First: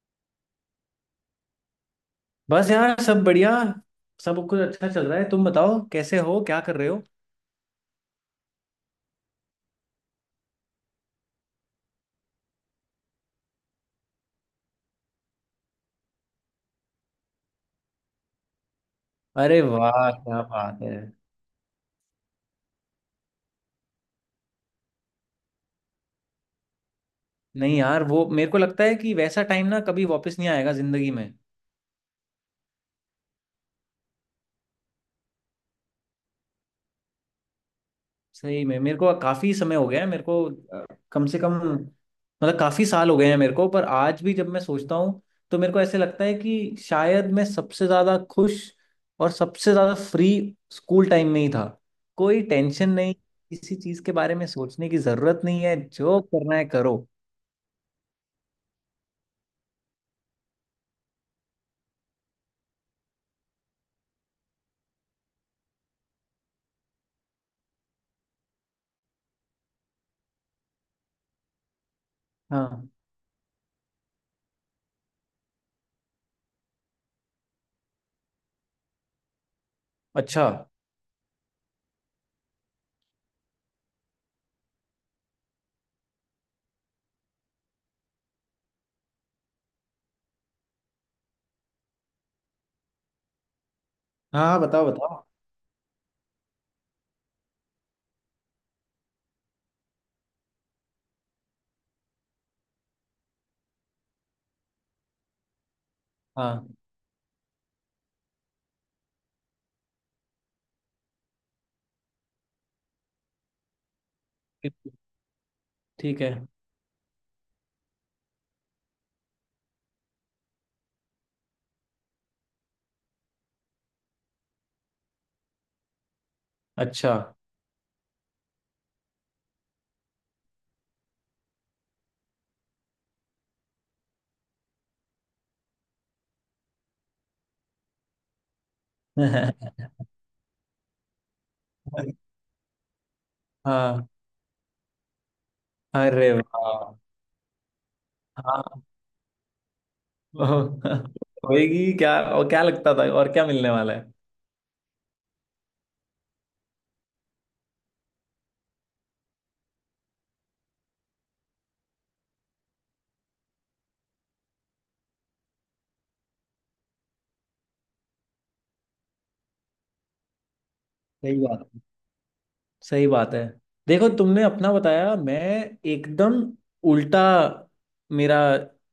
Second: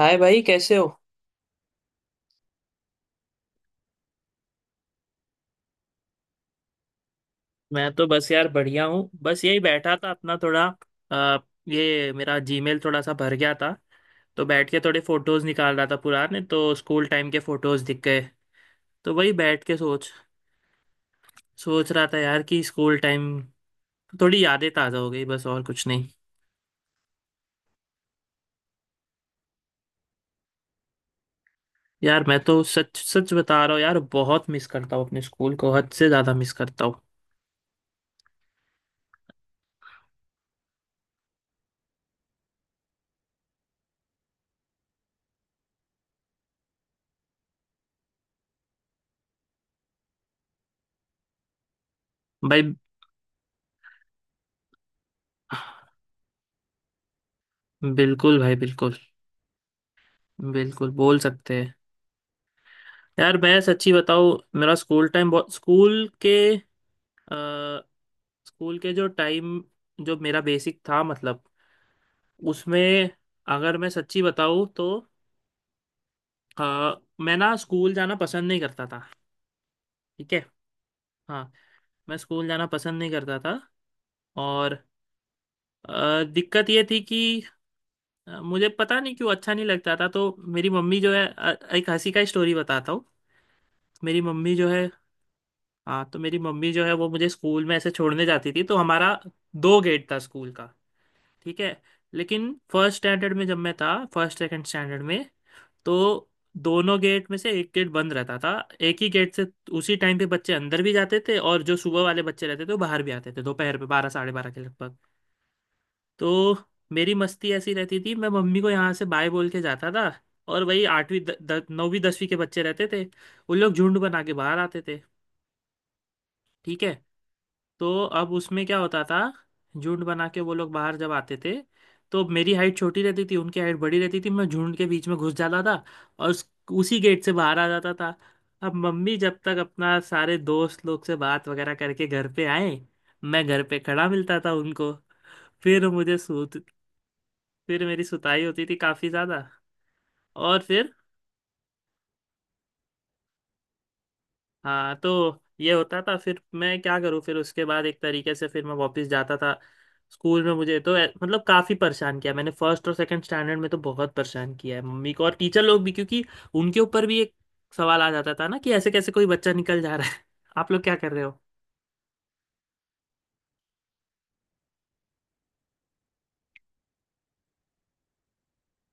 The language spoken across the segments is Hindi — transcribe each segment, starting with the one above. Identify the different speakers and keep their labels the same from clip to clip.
Speaker 1: हाय भाई कैसे हो।
Speaker 2: बस यार सब बढ़िया। सब कुछ अच्छा चल रहा है। तुम बताओ कैसे हो, क्या कर रहे हो?
Speaker 1: मैं तो बस यार बढ़िया हूँ। बस यही बैठा था अपना थोड़ा अ, ये मेरा जीमेल थोड़ा सा भर गया था। तो बैठ के थोड़े फोटोज निकाल रहा था पुराने। तो स्कूल टाइम के फोटोज दिख गए। तो वही
Speaker 2: अरे
Speaker 1: बैठ के सोच
Speaker 2: वाह, क्या बात है।
Speaker 1: सोच रहा था यार कि स्कूल टाइम थोड़ी यादें ताज़ा हो गई। बस और कुछ नहीं।
Speaker 2: नहीं यार, वो मेरे को लगता है कि वैसा टाइम ना कभी वापस नहीं आएगा जिंदगी में।
Speaker 1: यार मैं तो सच सच बता रहा हूँ यार, बहुत मिस करता हूँ अपने स्कूल को, हद से ज़्यादा मिस करता हूँ।
Speaker 2: सही में मेरे को काफी समय हो गया है मेरे को। अ, कम से कम मतलब काफी साल हो गए हैं मेरे को। पर आज भी जब मैं सोचता हूँ तो मेरे को ऐसे लगता है कि शायद मैं सबसे ज्यादा खुश और सबसे ज्यादा फ्री स्कूल टाइम में ही था। कोई
Speaker 1: भाई,
Speaker 2: टेंशन नहीं, किसी चीज के बारे में सोचने की जरूरत नहीं है, जो करना है करो।
Speaker 1: बिल्कुल भाई, बिल्कुल, बिल्कुल बोल सकते हैं। यार मैं सच्ची बताऊँ, मेरा स्कूल टाइम बहुत, अ, स्कूल के जो टाइम, जो मेरा बेसिक था मतलब,
Speaker 2: हाँ।
Speaker 1: उसमें अगर मैं सच्ची बताऊँ तो अ, मैं ना स्कूल जाना पसंद नहीं करता था। ठीक है।
Speaker 2: अच्छा।
Speaker 1: हाँ, मैं स्कूल जाना पसंद नहीं करता था। और दिक्कत ये थी कि मुझे पता नहीं क्यों अच्छा नहीं लगता था। तो मेरी मम्मी जो है, एक हंसी का स्टोरी बताता हूँ। मेरी
Speaker 2: हाँ
Speaker 1: मम्मी
Speaker 2: हाँ,
Speaker 1: जो
Speaker 2: बताओ
Speaker 1: है।
Speaker 2: बताओ।
Speaker 1: हाँ, तो मेरी मम्मी जो है वो मुझे स्कूल में ऐसे छोड़ने जाती थी। तो हमारा दो गेट था स्कूल का। ठीक है। लेकिन फर्स्ट स्टैंडर्ड में जब मैं था, फर्स्ट सेकंड स्टैंडर्ड में, तो
Speaker 2: हाँ।
Speaker 1: दोनों गेट में से एक गेट बंद रहता था। एक ही गेट से उसी टाइम पे बच्चे अंदर भी जाते थे, और जो सुबह वाले बच्चे रहते थे वो बाहर भी आते थे, दोपहर पे बारह साढ़े बारह के लगभग।
Speaker 2: ठीक है।
Speaker 1: तो मेरी मस्ती ऐसी रहती थी। मैं मम्मी को यहाँ से बाय बोल के जाता था, और वही आठवीं द, द, नौवीं 10वीं के बच्चे रहते थे, उन लोग झुंड बना के बाहर आते थे। ठीक है।
Speaker 2: अच्छा।
Speaker 1: तो अब उसमें क्या होता था, झुंड बना के वो लोग बाहर जब आते थे, तो मेरी हाइट छोटी रहती थी, उनकी हाइट बड़ी रहती थी, मैं झुंड के बीच में घुस जाता था और उसी गेट से बाहर आ जाता था। अब मम्मी जब तक अपना सारे दोस्त लोग से बात वगैरह करके घर पे आए, मैं घर पे
Speaker 2: हाँ।
Speaker 1: खड़ा मिलता था उनको। फिर मुझे
Speaker 2: अरे
Speaker 1: सूत
Speaker 2: वाह।
Speaker 1: फिर मेरी सुताई होती थी
Speaker 2: हाँ।
Speaker 1: काफ़ी ज़्यादा। और फिर,
Speaker 2: होएगी क्या, और क्या लगता था, और क्या मिलने वाला है।
Speaker 1: हाँ तो ये होता था। फिर मैं क्या करूँ? फिर उसके बाद एक तरीके से फिर मैं वापस जाता था स्कूल में। मुझे तो मतलब काफ़ी परेशान किया मैंने, फर्स्ट और सेकंड स्टैंडर्ड में तो बहुत परेशान किया है मम्मी को और टीचर लोग भी, क्योंकि उनके ऊपर भी एक सवाल आ जाता था ना कि ऐसे कैसे कोई बच्चा निकल जा रहा है। आप लोग क्या कर रहे हो।
Speaker 2: सही बात। सही बात है। देखो, तुमने अपना बताया। मैं एकदम उल्टा मेरा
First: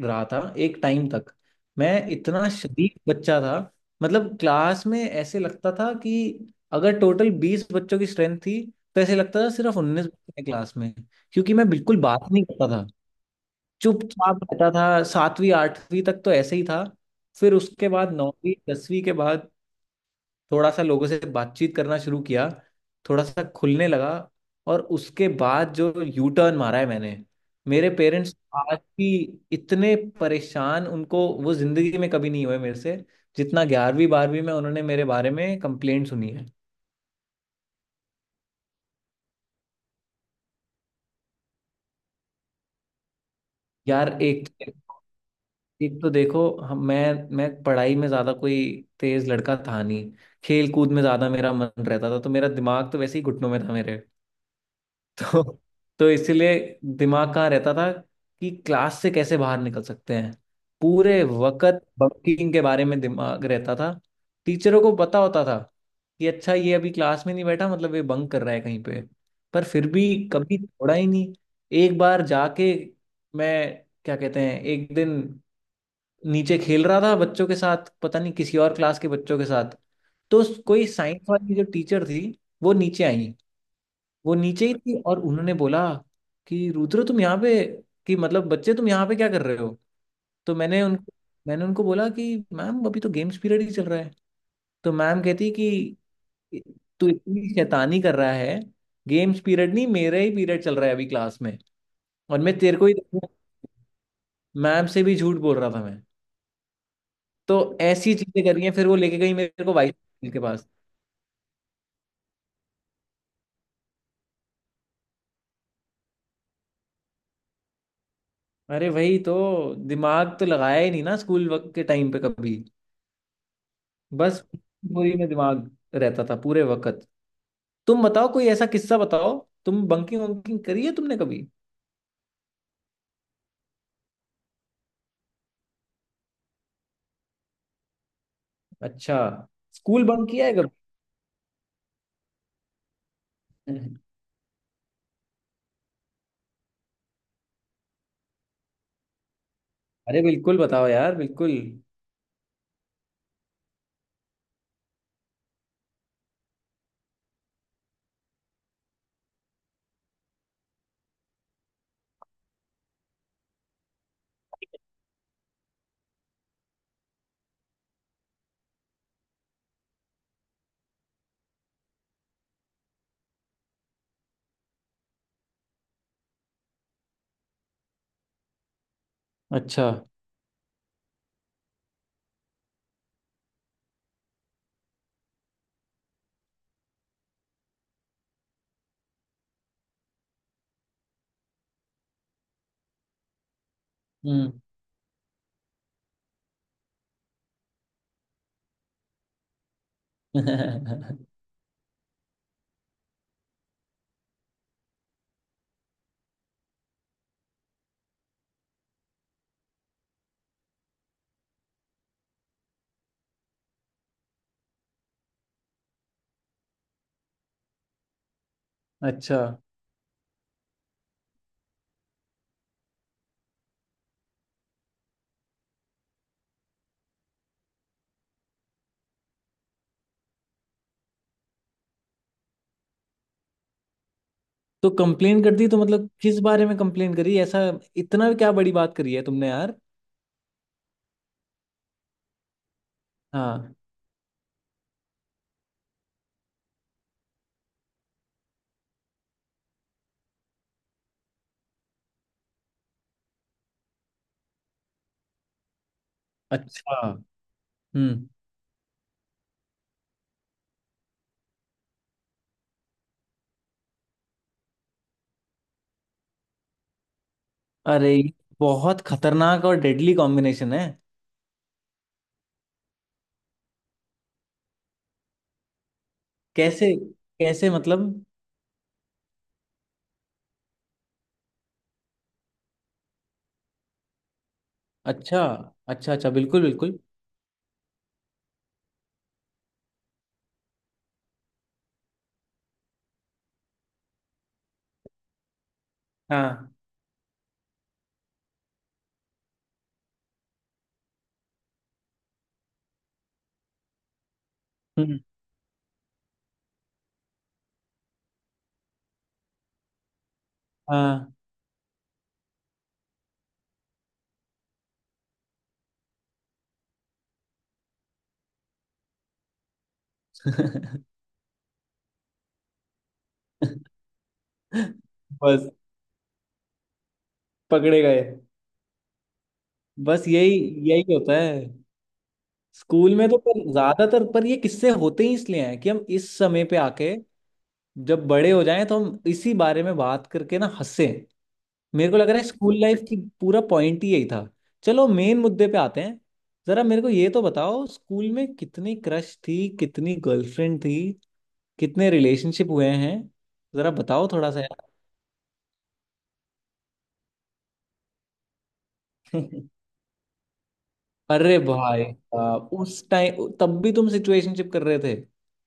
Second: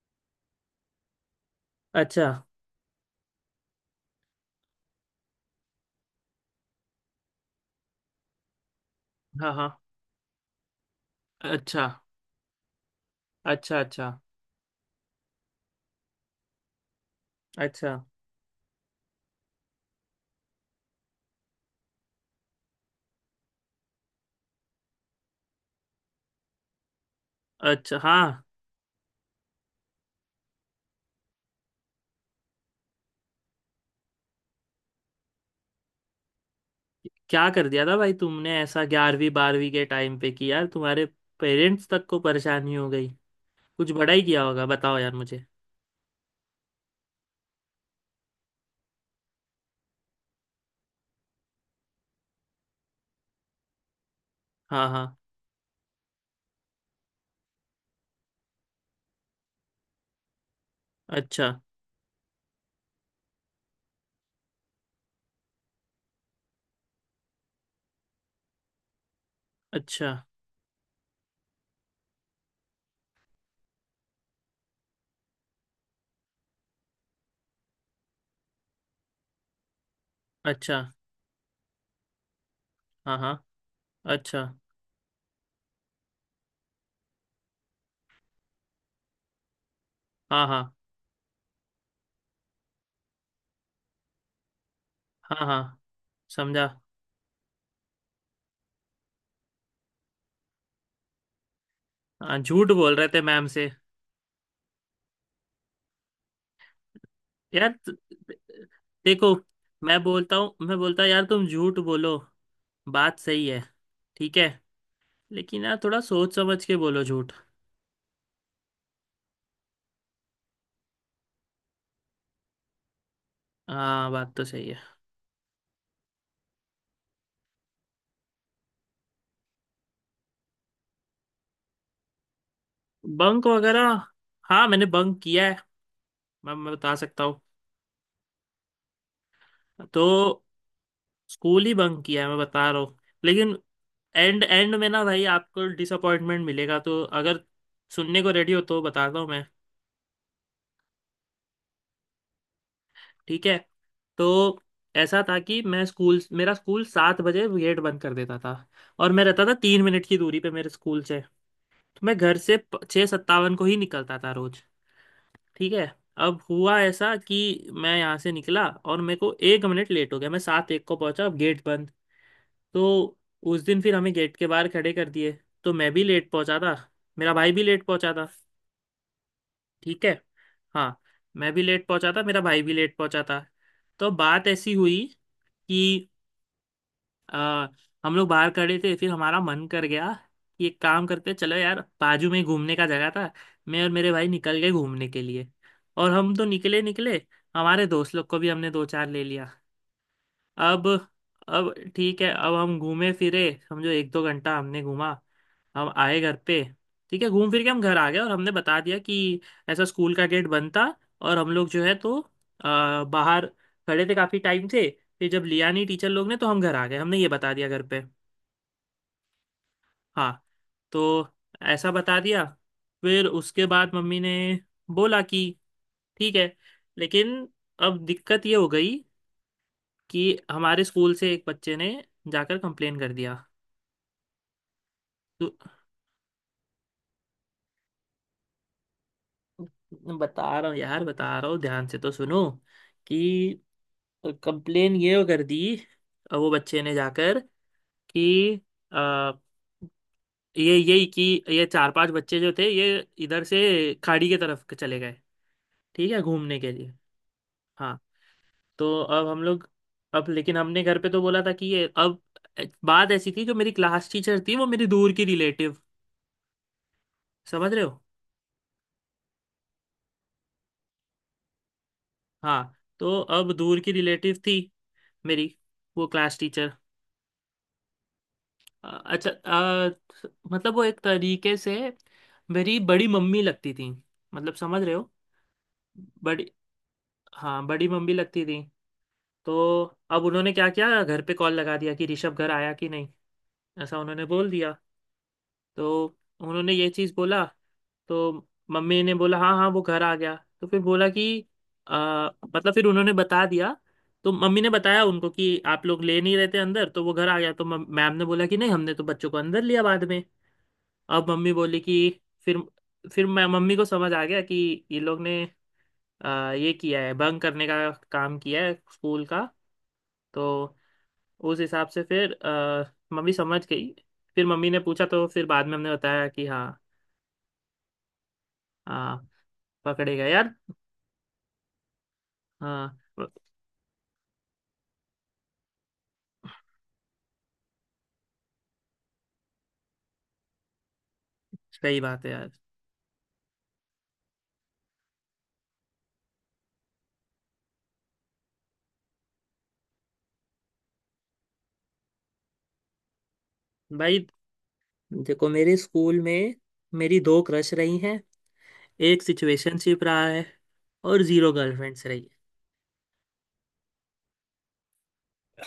Speaker 2: रहा था एक टाइम तक। मैं
Speaker 1: अच्छा।
Speaker 2: इतना शरीफ बच्चा था, मतलब क्लास में ऐसे लगता था कि अगर टोटल बीस बच्चों की स्ट्रेंथ थी तो ऐसे लगता था
Speaker 1: हाँ हाँ।
Speaker 2: सिर्फ उन्नीस बच्चे हैं क्लास में। क्योंकि मैं
Speaker 1: अच्छा
Speaker 2: बिल्कुल बात नहीं करता था,
Speaker 1: अच्छा। अच्छा
Speaker 2: चुपचाप रहता था। सातवीं आठवीं तक तो ऐसे ही था। फिर उसके
Speaker 1: अच्छा।
Speaker 2: बाद, नौवीं दसवीं के बाद, थोड़ा सा लोगों से बातचीत करना शुरू किया, थोड़ा सा खुलने लगा। और उसके बाद जो यू टर्न मारा है मैंने, मेरे
Speaker 1: अच्छा।
Speaker 2: पेरेंट्स
Speaker 1: हाँ।
Speaker 2: आज भी इतने परेशान उनको वो जिंदगी में कभी नहीं हुए मेरे से, जितना ग्यारहवीं बारहवीं में उन्होंने मेरे बारे में कंप्लेंट सुनी है।
Speaker 1: क्या कर दिया था भाई तुमने ऐसा 11वीं 12वीं के टाइम पे कि यार तुम्हारे पेरेंट्स तक को परेशानी हो गई? कुछ
Speaker 2: यार
Speaker 1: बड़ा ही किया
Speaker 2: एक,
Speaker 1: होगा, बताओ यार मुझे।
Speaker 2: एक तो देखो हम मैं पढ़ाई में ज़्यादा कोई तेज़ लड़का था नहीं। खेल कूद में ज़्यादा मेरा मन रहता था, तो मेरा दिमाग तो वैसे ही घुटनों में था मेरे।
Speaker 1: हाँ हाँ।
Speaker 2: तो, इसीलिए दिमाग कहाँ रहता था, कि क्लास से कैसे बाहर निकल सकते हैं। पूरे
Speaker 1: अच्छा
Speaker 2: वक्त बंकिंग के बारे में दिमाग रहता था। टीचरों को पता होता था कि अच्छा ये अभी क्लास में नहीं बैठा, मतलब ये बंक कर रहा है कहीं पे। पर फिर भी
Speaker 1: अच्छा
Speaker 2: कभी छोड़ा ही नहीं। एक बार जाके मैं, क्या कहते हैं, एक दिन नीचे खेल रहा था बच्चों के साथ, पता नहीं किसी और क्लास के बच्चों के साथ, तो
Speaker 1: अच्छा।
Speaker 2: कोई साइंस वाली जो टीचर थी वो नीचे
Speaker 1: हाँ हाँ।
Speaker 2: आई। वो
Speaker 1: अच्छा।
Speaker 2: नीचे ही थी, और उन्होंने बोला कि रुद्र तुम यहाँ पे, कि मतलब बच्चे तुम यहाँ पे क्या कर रहे हो।
Speaker 1: हाँ
Speaker 2: तो
Speaker 1: हाँ।
Speaker 2: मैंने उनको बोला कि मैम अभी तो गेम्स पीरियड ही चल रहा है। तो मैम
Speaker 1: हाँ
Speaker 2: कहती
Speaker 1: हाँ।
Speaker 2: कि
Speaker 1: समझा।
Speaker 2: तू इतनी शैतानी कर रहा है, गेम्स पीरियड नहीं, मेरा ही पीरियड चल रहा है अभी क्लास में,
Speaker 1: हाँ,
Speaker 2: और मैं
Speaker 1: झूठ
Speaker 2: तेरे को ही
Speaker 1: बोल रहे थे
Speaker 2: देखूं।
Speaker 1: मैम से।
Speaker 2: मैम से भी झूठ बोल रहा था मैं। तो
Speaker 1: यार
Speaker 2: ऐसी चीजें करी हैं, फिर वो लेके
Speaker 1: देखो,
Speaker 2: गई मेरे को वाइस
Speaker 1: मैं
Speaker 2: प्रिंसिपल
Speaker 1: बोलता
Speaker 2: के
Speaker 1: हूँ
Speaker 2: पास।
Speaker 1: मैं बोलता यार, तुम झूठ बोलो बात सही है, ठीक है, लेकिन यार थोड़ा सोच समझ के बोलो झूठ।
Speaker 2: अरे वही तो, दिमाग तो लगाया ही नहीं ना स्कूल वक्त के टाइम पे कभी।
Speaker 1: हाँ बात
Speaker 2: बस
Speaker 1: तो सही है।
Speaker 2: वही में दिमाग रहता था पूरे वक्त। तुम बताओ, कोई ऐसा किस्सा बताओ, तुम बंकिंग वंकिंग करी है तुमने कभी?
Speaker 1: बंक वगैरह, हाँ मैंने बंक किया है, मैं बता सकता हूँ।
Speaker 2: अच्छा। स्कूल बंक
Speaker 1: तो
Speaker 2: किया है कभी?
Speaker 1: स्कूल ही बंक किया है मैं बता रहा हूँ। लेकिन एंड एंड में ना भाई आपको डिसअपॉइंटमेंट मिलेगा, तो अगर सुनने को रेडी हो तो बताता हूँ मैं।
Speaker 2: अरे बिल्कुल बताओ यार, बिल्कुल।
Speaker 1: ठीक है। तो ऐसा था कि मैं स्कूल, मेरा स्कूल 7 बजे गेट बंद कर देता था। और मैं रहता था 3 मिनट की दूरी पे मेरे स्कूल से। तो मैं घर से 6:57 को ही निकलता था रोज। ठीक है। अब हुआ ऐसा कि मैं यहाँ से निकला और मेरे को 1 मिनट लेट हो गया, मैं 7:01 को पहुंचा, अब गेट बंद। तो उस दिन फिर हमें गेट के बाहर खड़े कर दिए। तो मैं भी लेट पहुंचा था, मेरा भाई भी लेट पहुंचा था।
Speaker 2: अच्छा।
Speaker 1: ठीक है। हाँ। मैं भी लेट पहुंचा था, मेरा भाई भी लेट पहुंचा था। तो बात ऐसी हुई कि आ, हम लोग बाहर खड़े थे, फिर हमारा मन कर गया कि एक काम करते हैं, चलो यार, बाजू में घूमने का जगह था। मैं और मेरे भाई निकल
Speaker 2: हम्म।
Speaker 1: गए घूमने के लिए। और हम तो निकले निकले, हमारे दोस्त लोग को भी हमने दो चार ले लिया। अब अब ठीक है, अब हम घूमे फिरे। समझो एक दो घंटा हमने घूमा। हम आए घर पे। ठीक है, घूम फिर के हम घर आ गए, और हमने बता दिया कि ऐसा स्कूल का गेट बंद था और हम लोग जो है तो बाहर खड़े थे काफ़ी टाइम से, फिर जब लिया नहीं टीचर लोग ने तो हम घर आ गए, हमने ये बता दिया घर पे।
Speaker 2: अच्छा।
Speaker 1: हाँ, तो ऐसा बता दिया। फिर उसके बाद मम्मी ने बोला कि ठीक है। लेकिन अब दिक्कत ये हो गई कि हमारे स्कूल से एक बच्चे ने जाकर कंप्लेन कर दिया।
Speaker 2: तो कंप्लेन
Speaker 1: तो
Speaker 2: कर दी, तो मतलब किस बारे में कंप्लेन करी ऐसा? इतना क्या बड़ी बात करी है तुमने यार?
Speaker 1: बता रहा हूँ यार बता रहा हूँ, ध्यान से तो सुनो कि
Speaker 2: हाँ।
Speaker 1: कंप्लेन ये कर दी, वो बच्चे ने जाकर कि अ, ये यही कि ये चार पांच बच्चे जो थे, ये इधर से खाड़ी के तरफ चले गए, ठीक है घूमने के लिए।
Speaker 2: अच्छा।
Speaker 1: हाँ,
Speaker 2: हम्म।
Speaker 1: तो अब हम लोग, अब लेकिन हमने घर पे तो बोला था कि ये, अब बात ऐसी थी जो मेरी क्लास टीचर थी, वो मेरी दूर की रिलेटिव। समझ रहे हो?
Speaker 2: अरे ये बहुत खतरनाक और डेडली कॉम्बिनेशन है।
Speaker 1: हाँ, तो अब दूर की रिलेटिव थी मेरी, वो क्लास टीचर।
Speaker 2: कैसे? कैसे मतलब?
Speaker 1: अच्छा, मतलब वो एक तरीके से मेरी बड़ी मम्मी लगती थी, मतलब समझ रहे हो।
Speaker 2: अच्छा। अच्छा अच्छा,
Speaker 1: बड़ी,
Speaker 2: बिल्कुल बिल्कुल।
Speaker 1: हाँ बड़ी मम्मी लगती थी। तो अब उन्होंने क्या किया, घर पे कॉल लगा दिया कि ऋषभ घर आया कि नहीं, ऐसा उन्होंने बोल दिया। तो
Speaker 2: हाँ।
Speaker 1: उन्होंने ये चीज़ बोला, तो मम्मी ने बोला हाँ हाँ वो घर आ गया। तो फिर बोला कि आ, मतलब, फिर उन्होंने बता दिया। तो मम्मी ने बताया
Speaker 2: हम्म,
Speaker 1: उनको कि आप लोग ले नहीं रहते अंदर, तो वो घर आ गया। तो मैम ने बोला कि नहीं, हमने तो बच्चों को अंदर लिया बाद में। अब
Speaker 2: हाँ।
Speaker 1: मम्मी बोली कि फिर, मैं, मम्मी को समझ आ गया कि ये लोग ने ये किया है, भंग करने का काम किया है स्कूल का। तो उस हिसाब से फिर मम्मी समझ गई। फिर मम्मी ने पूछा, तो फिर बाद
Speaker 2: बस
Speaker 1: में हमने बताया कि हाँ।
Speaker 2: पकड़े गए।
Speaker 1: हाँ, पकड़े
Speaker 2: बस
Speaker 1: गए
Speaker 2: यही,
Speaker 1: यार।
Speaker 2: यही होता है
Speaker 1: हाँ,
Speaker 2: स्कूल में। तो पर ज्यादातर पर ये किस्से होते ही इसलिए हैं, कि हम इस समय पे आके, जब बड़े हो जाएं, तो हम इसी बारे में बात करके ना हंसे।
Speaker 1: सही
Speaker 2: मेरे को
Speaker 1: बात
Speaker 2: लग
Speaker 1: है
Speaker 2: रहा है
Speaker 1: यार।
Speaker 2: स्कूल लाइफ की पूरा पॉइंट ही यही था। चलो मेन मुद्दे पे आते हैं। जरा मेरे को ये तो बताओ स्कूल में कितनी क्रश थी, कितनी गर्लफ्रेंड थी, कितने रिलेशनशिप हुए हैं, जरा
Speaker 1: भाई
Speaker 2: बताओ थोड़ा सा यार।
Speaker 1: देखो, मेरे स्कूल में मेरी दो क्रश रही हैं, एक सिचुएशनशिप रहा है और जीरो
Speaker 2: अरे भाई
Speaker 1: गर्लफ्रेंड्स रही।
Speaker 2: साहब, उस टाइम तब भी तुम सिचुएशनशिप कर रहे थे?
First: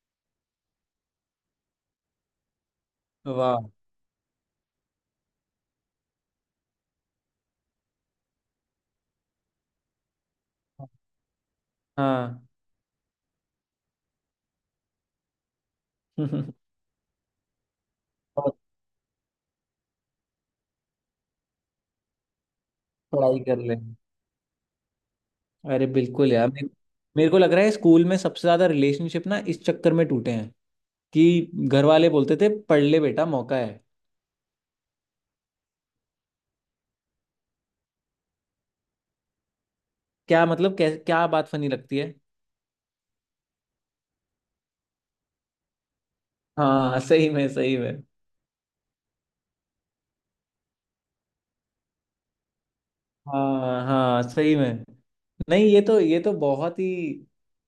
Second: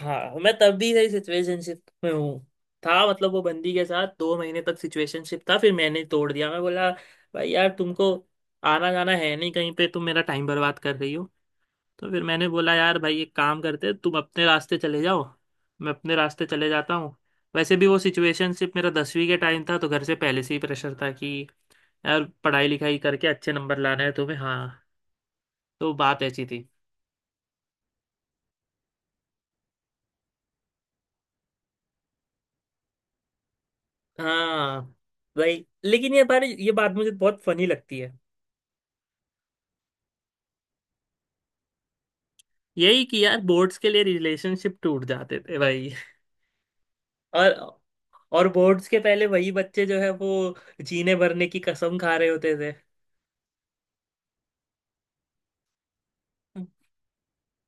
Speaker 1: हाँ, मैं तब भी सही सिचुएशनशिप में हूँ, था मतलब, वो
Speaker 2: वाह।
Speaker 1: बंदी के साथ 2 महीने तक सिचुएशनशिप था, फिर मैंने तोड़ दिया। मैं बोला भाई यार तुमको आना जाना है नहीं कहीं पे, तुम मेरा टाइम बर्बाद कर रही हो। तो फिर
Speaker 2: हाँ।
Speaker 1: मैंने बोला यार भाई एक काम करते हैं, तुम अपने रास्ते चले जाओ, मैं अपने रास्ते चले जाता हूँ। वैसे भी वो
Speaker 2: और
Speaker 1: सिचुएशनशिप मेरा 10वीं के टाइम था, तो घर से पहले से ही प्रेशर था कि यार पढ़ाई लिखाई करके
Speaker 2: पढ़ाई
Speaker 1: अच्छे
Speaker 2: कर ले।
Speaker 1: नंबर लाना है तुम्हें। हाँ,
Speaker 2: अरे
Speaker 1: तो बात
Speaker 2: बिल्कुल
Speaker 1: ऐसी
Speaker 2: यार
Speaker 1: थी।
Speaker 2: मेरे, मेरे को लग रहा है स्कूल में सबसे ज्यादा रिलेशनशिप ना इस चक्कर में टूटे हैं, कि घर वाले बोलते थे पढ़ ले बेटा, मौका है।
Speaker 1: हाँ भाई, लेकिन ये बारे ये बात मुझे बहुत फनी लगती है,
Speaker 2: क्या बात फनी लगती है?
Speaker 1: यही कि यार बोर्ड्स के लिए रिलेशनशिप टूट जाते थे भाई।
Speaker 2: हाँ सही में,
Speaker 1: और
Speaker 2: सही में।
Speaker 1: और बोर्ड्स के पहले वही बच्चे जो है वो जीने भरने की कसम खा रहे होते थे।
Speaker 2: हाँ हाँ, सही में। नहीं ये तो, ये तो बहुत ही,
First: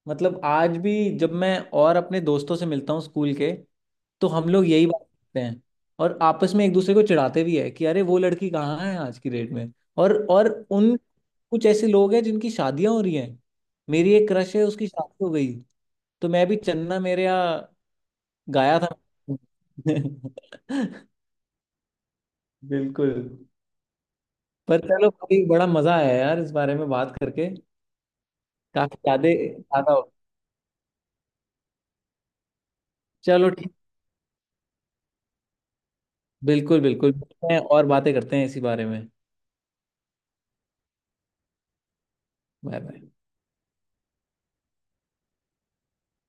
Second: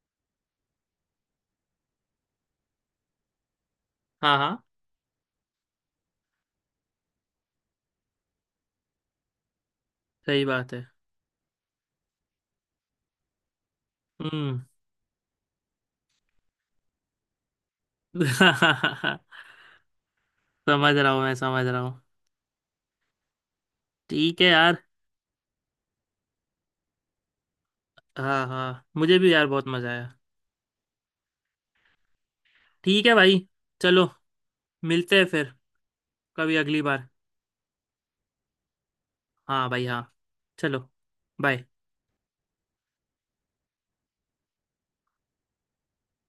Speaker 2: मतलब आज भी जब मैं और अपने दोस्तों से मिलता हूँ स्कूल के, तो
Speaker 1: हाँ
Speaker 2: हम
Speaker 1: हाँ
Speaker 2: लोग यही बात करते हैं। और आपस में एक दूसरे को चिढ़ाते भी है कि अरे वो लड़की कहाँ है आज की डेट में।
Speaker 1: सही
Speaker 2: और
Speaker 1: बात है।
Speaker 2: उन, कुछ ऐसे लोग हैं जिनकी शादियां हो रही हैं। मेरी एक क्रश
Speaker 1: हम्म।
Speaker 2: है, उसकी शादी हो गई, तो मैं भी चन्ना मेरे यहाँ गाया था।
Speaker 1: समझ रहा हूँ मैं समझ रहा हूँ।
Speaker 2: बिल्कुल।
Speaker 1: ठीक है
Speaker 2: पर
Speaker 1: यार।
Speaker 2: चलो, कभी बड़ा मजा आया यार इस बारे में बात करके।
Speaker 1: हाँ हाँ
Speaker 2: काफी
Speaker 1: मुझे भी यार
Speaker 2: यादें
Speaker 1: बहुत मजा
Speaker 2: ताजा हो।
Speaker 1: आया। ठीक है भाई।
Speaker 2: चलो ठीक।
Speaker 1: चलो मिलते हैं फिर कभी
Speaker 2: बिल्कुल
Speaker 1: अगली बार।
Speaker 2: बिल्कुल, मिलते हैं और बातें करते हैं इसी बारे में।
Speaker 1: हाँ भाई हाँ। चलो। बाय।
Speaker 2: Bye bye.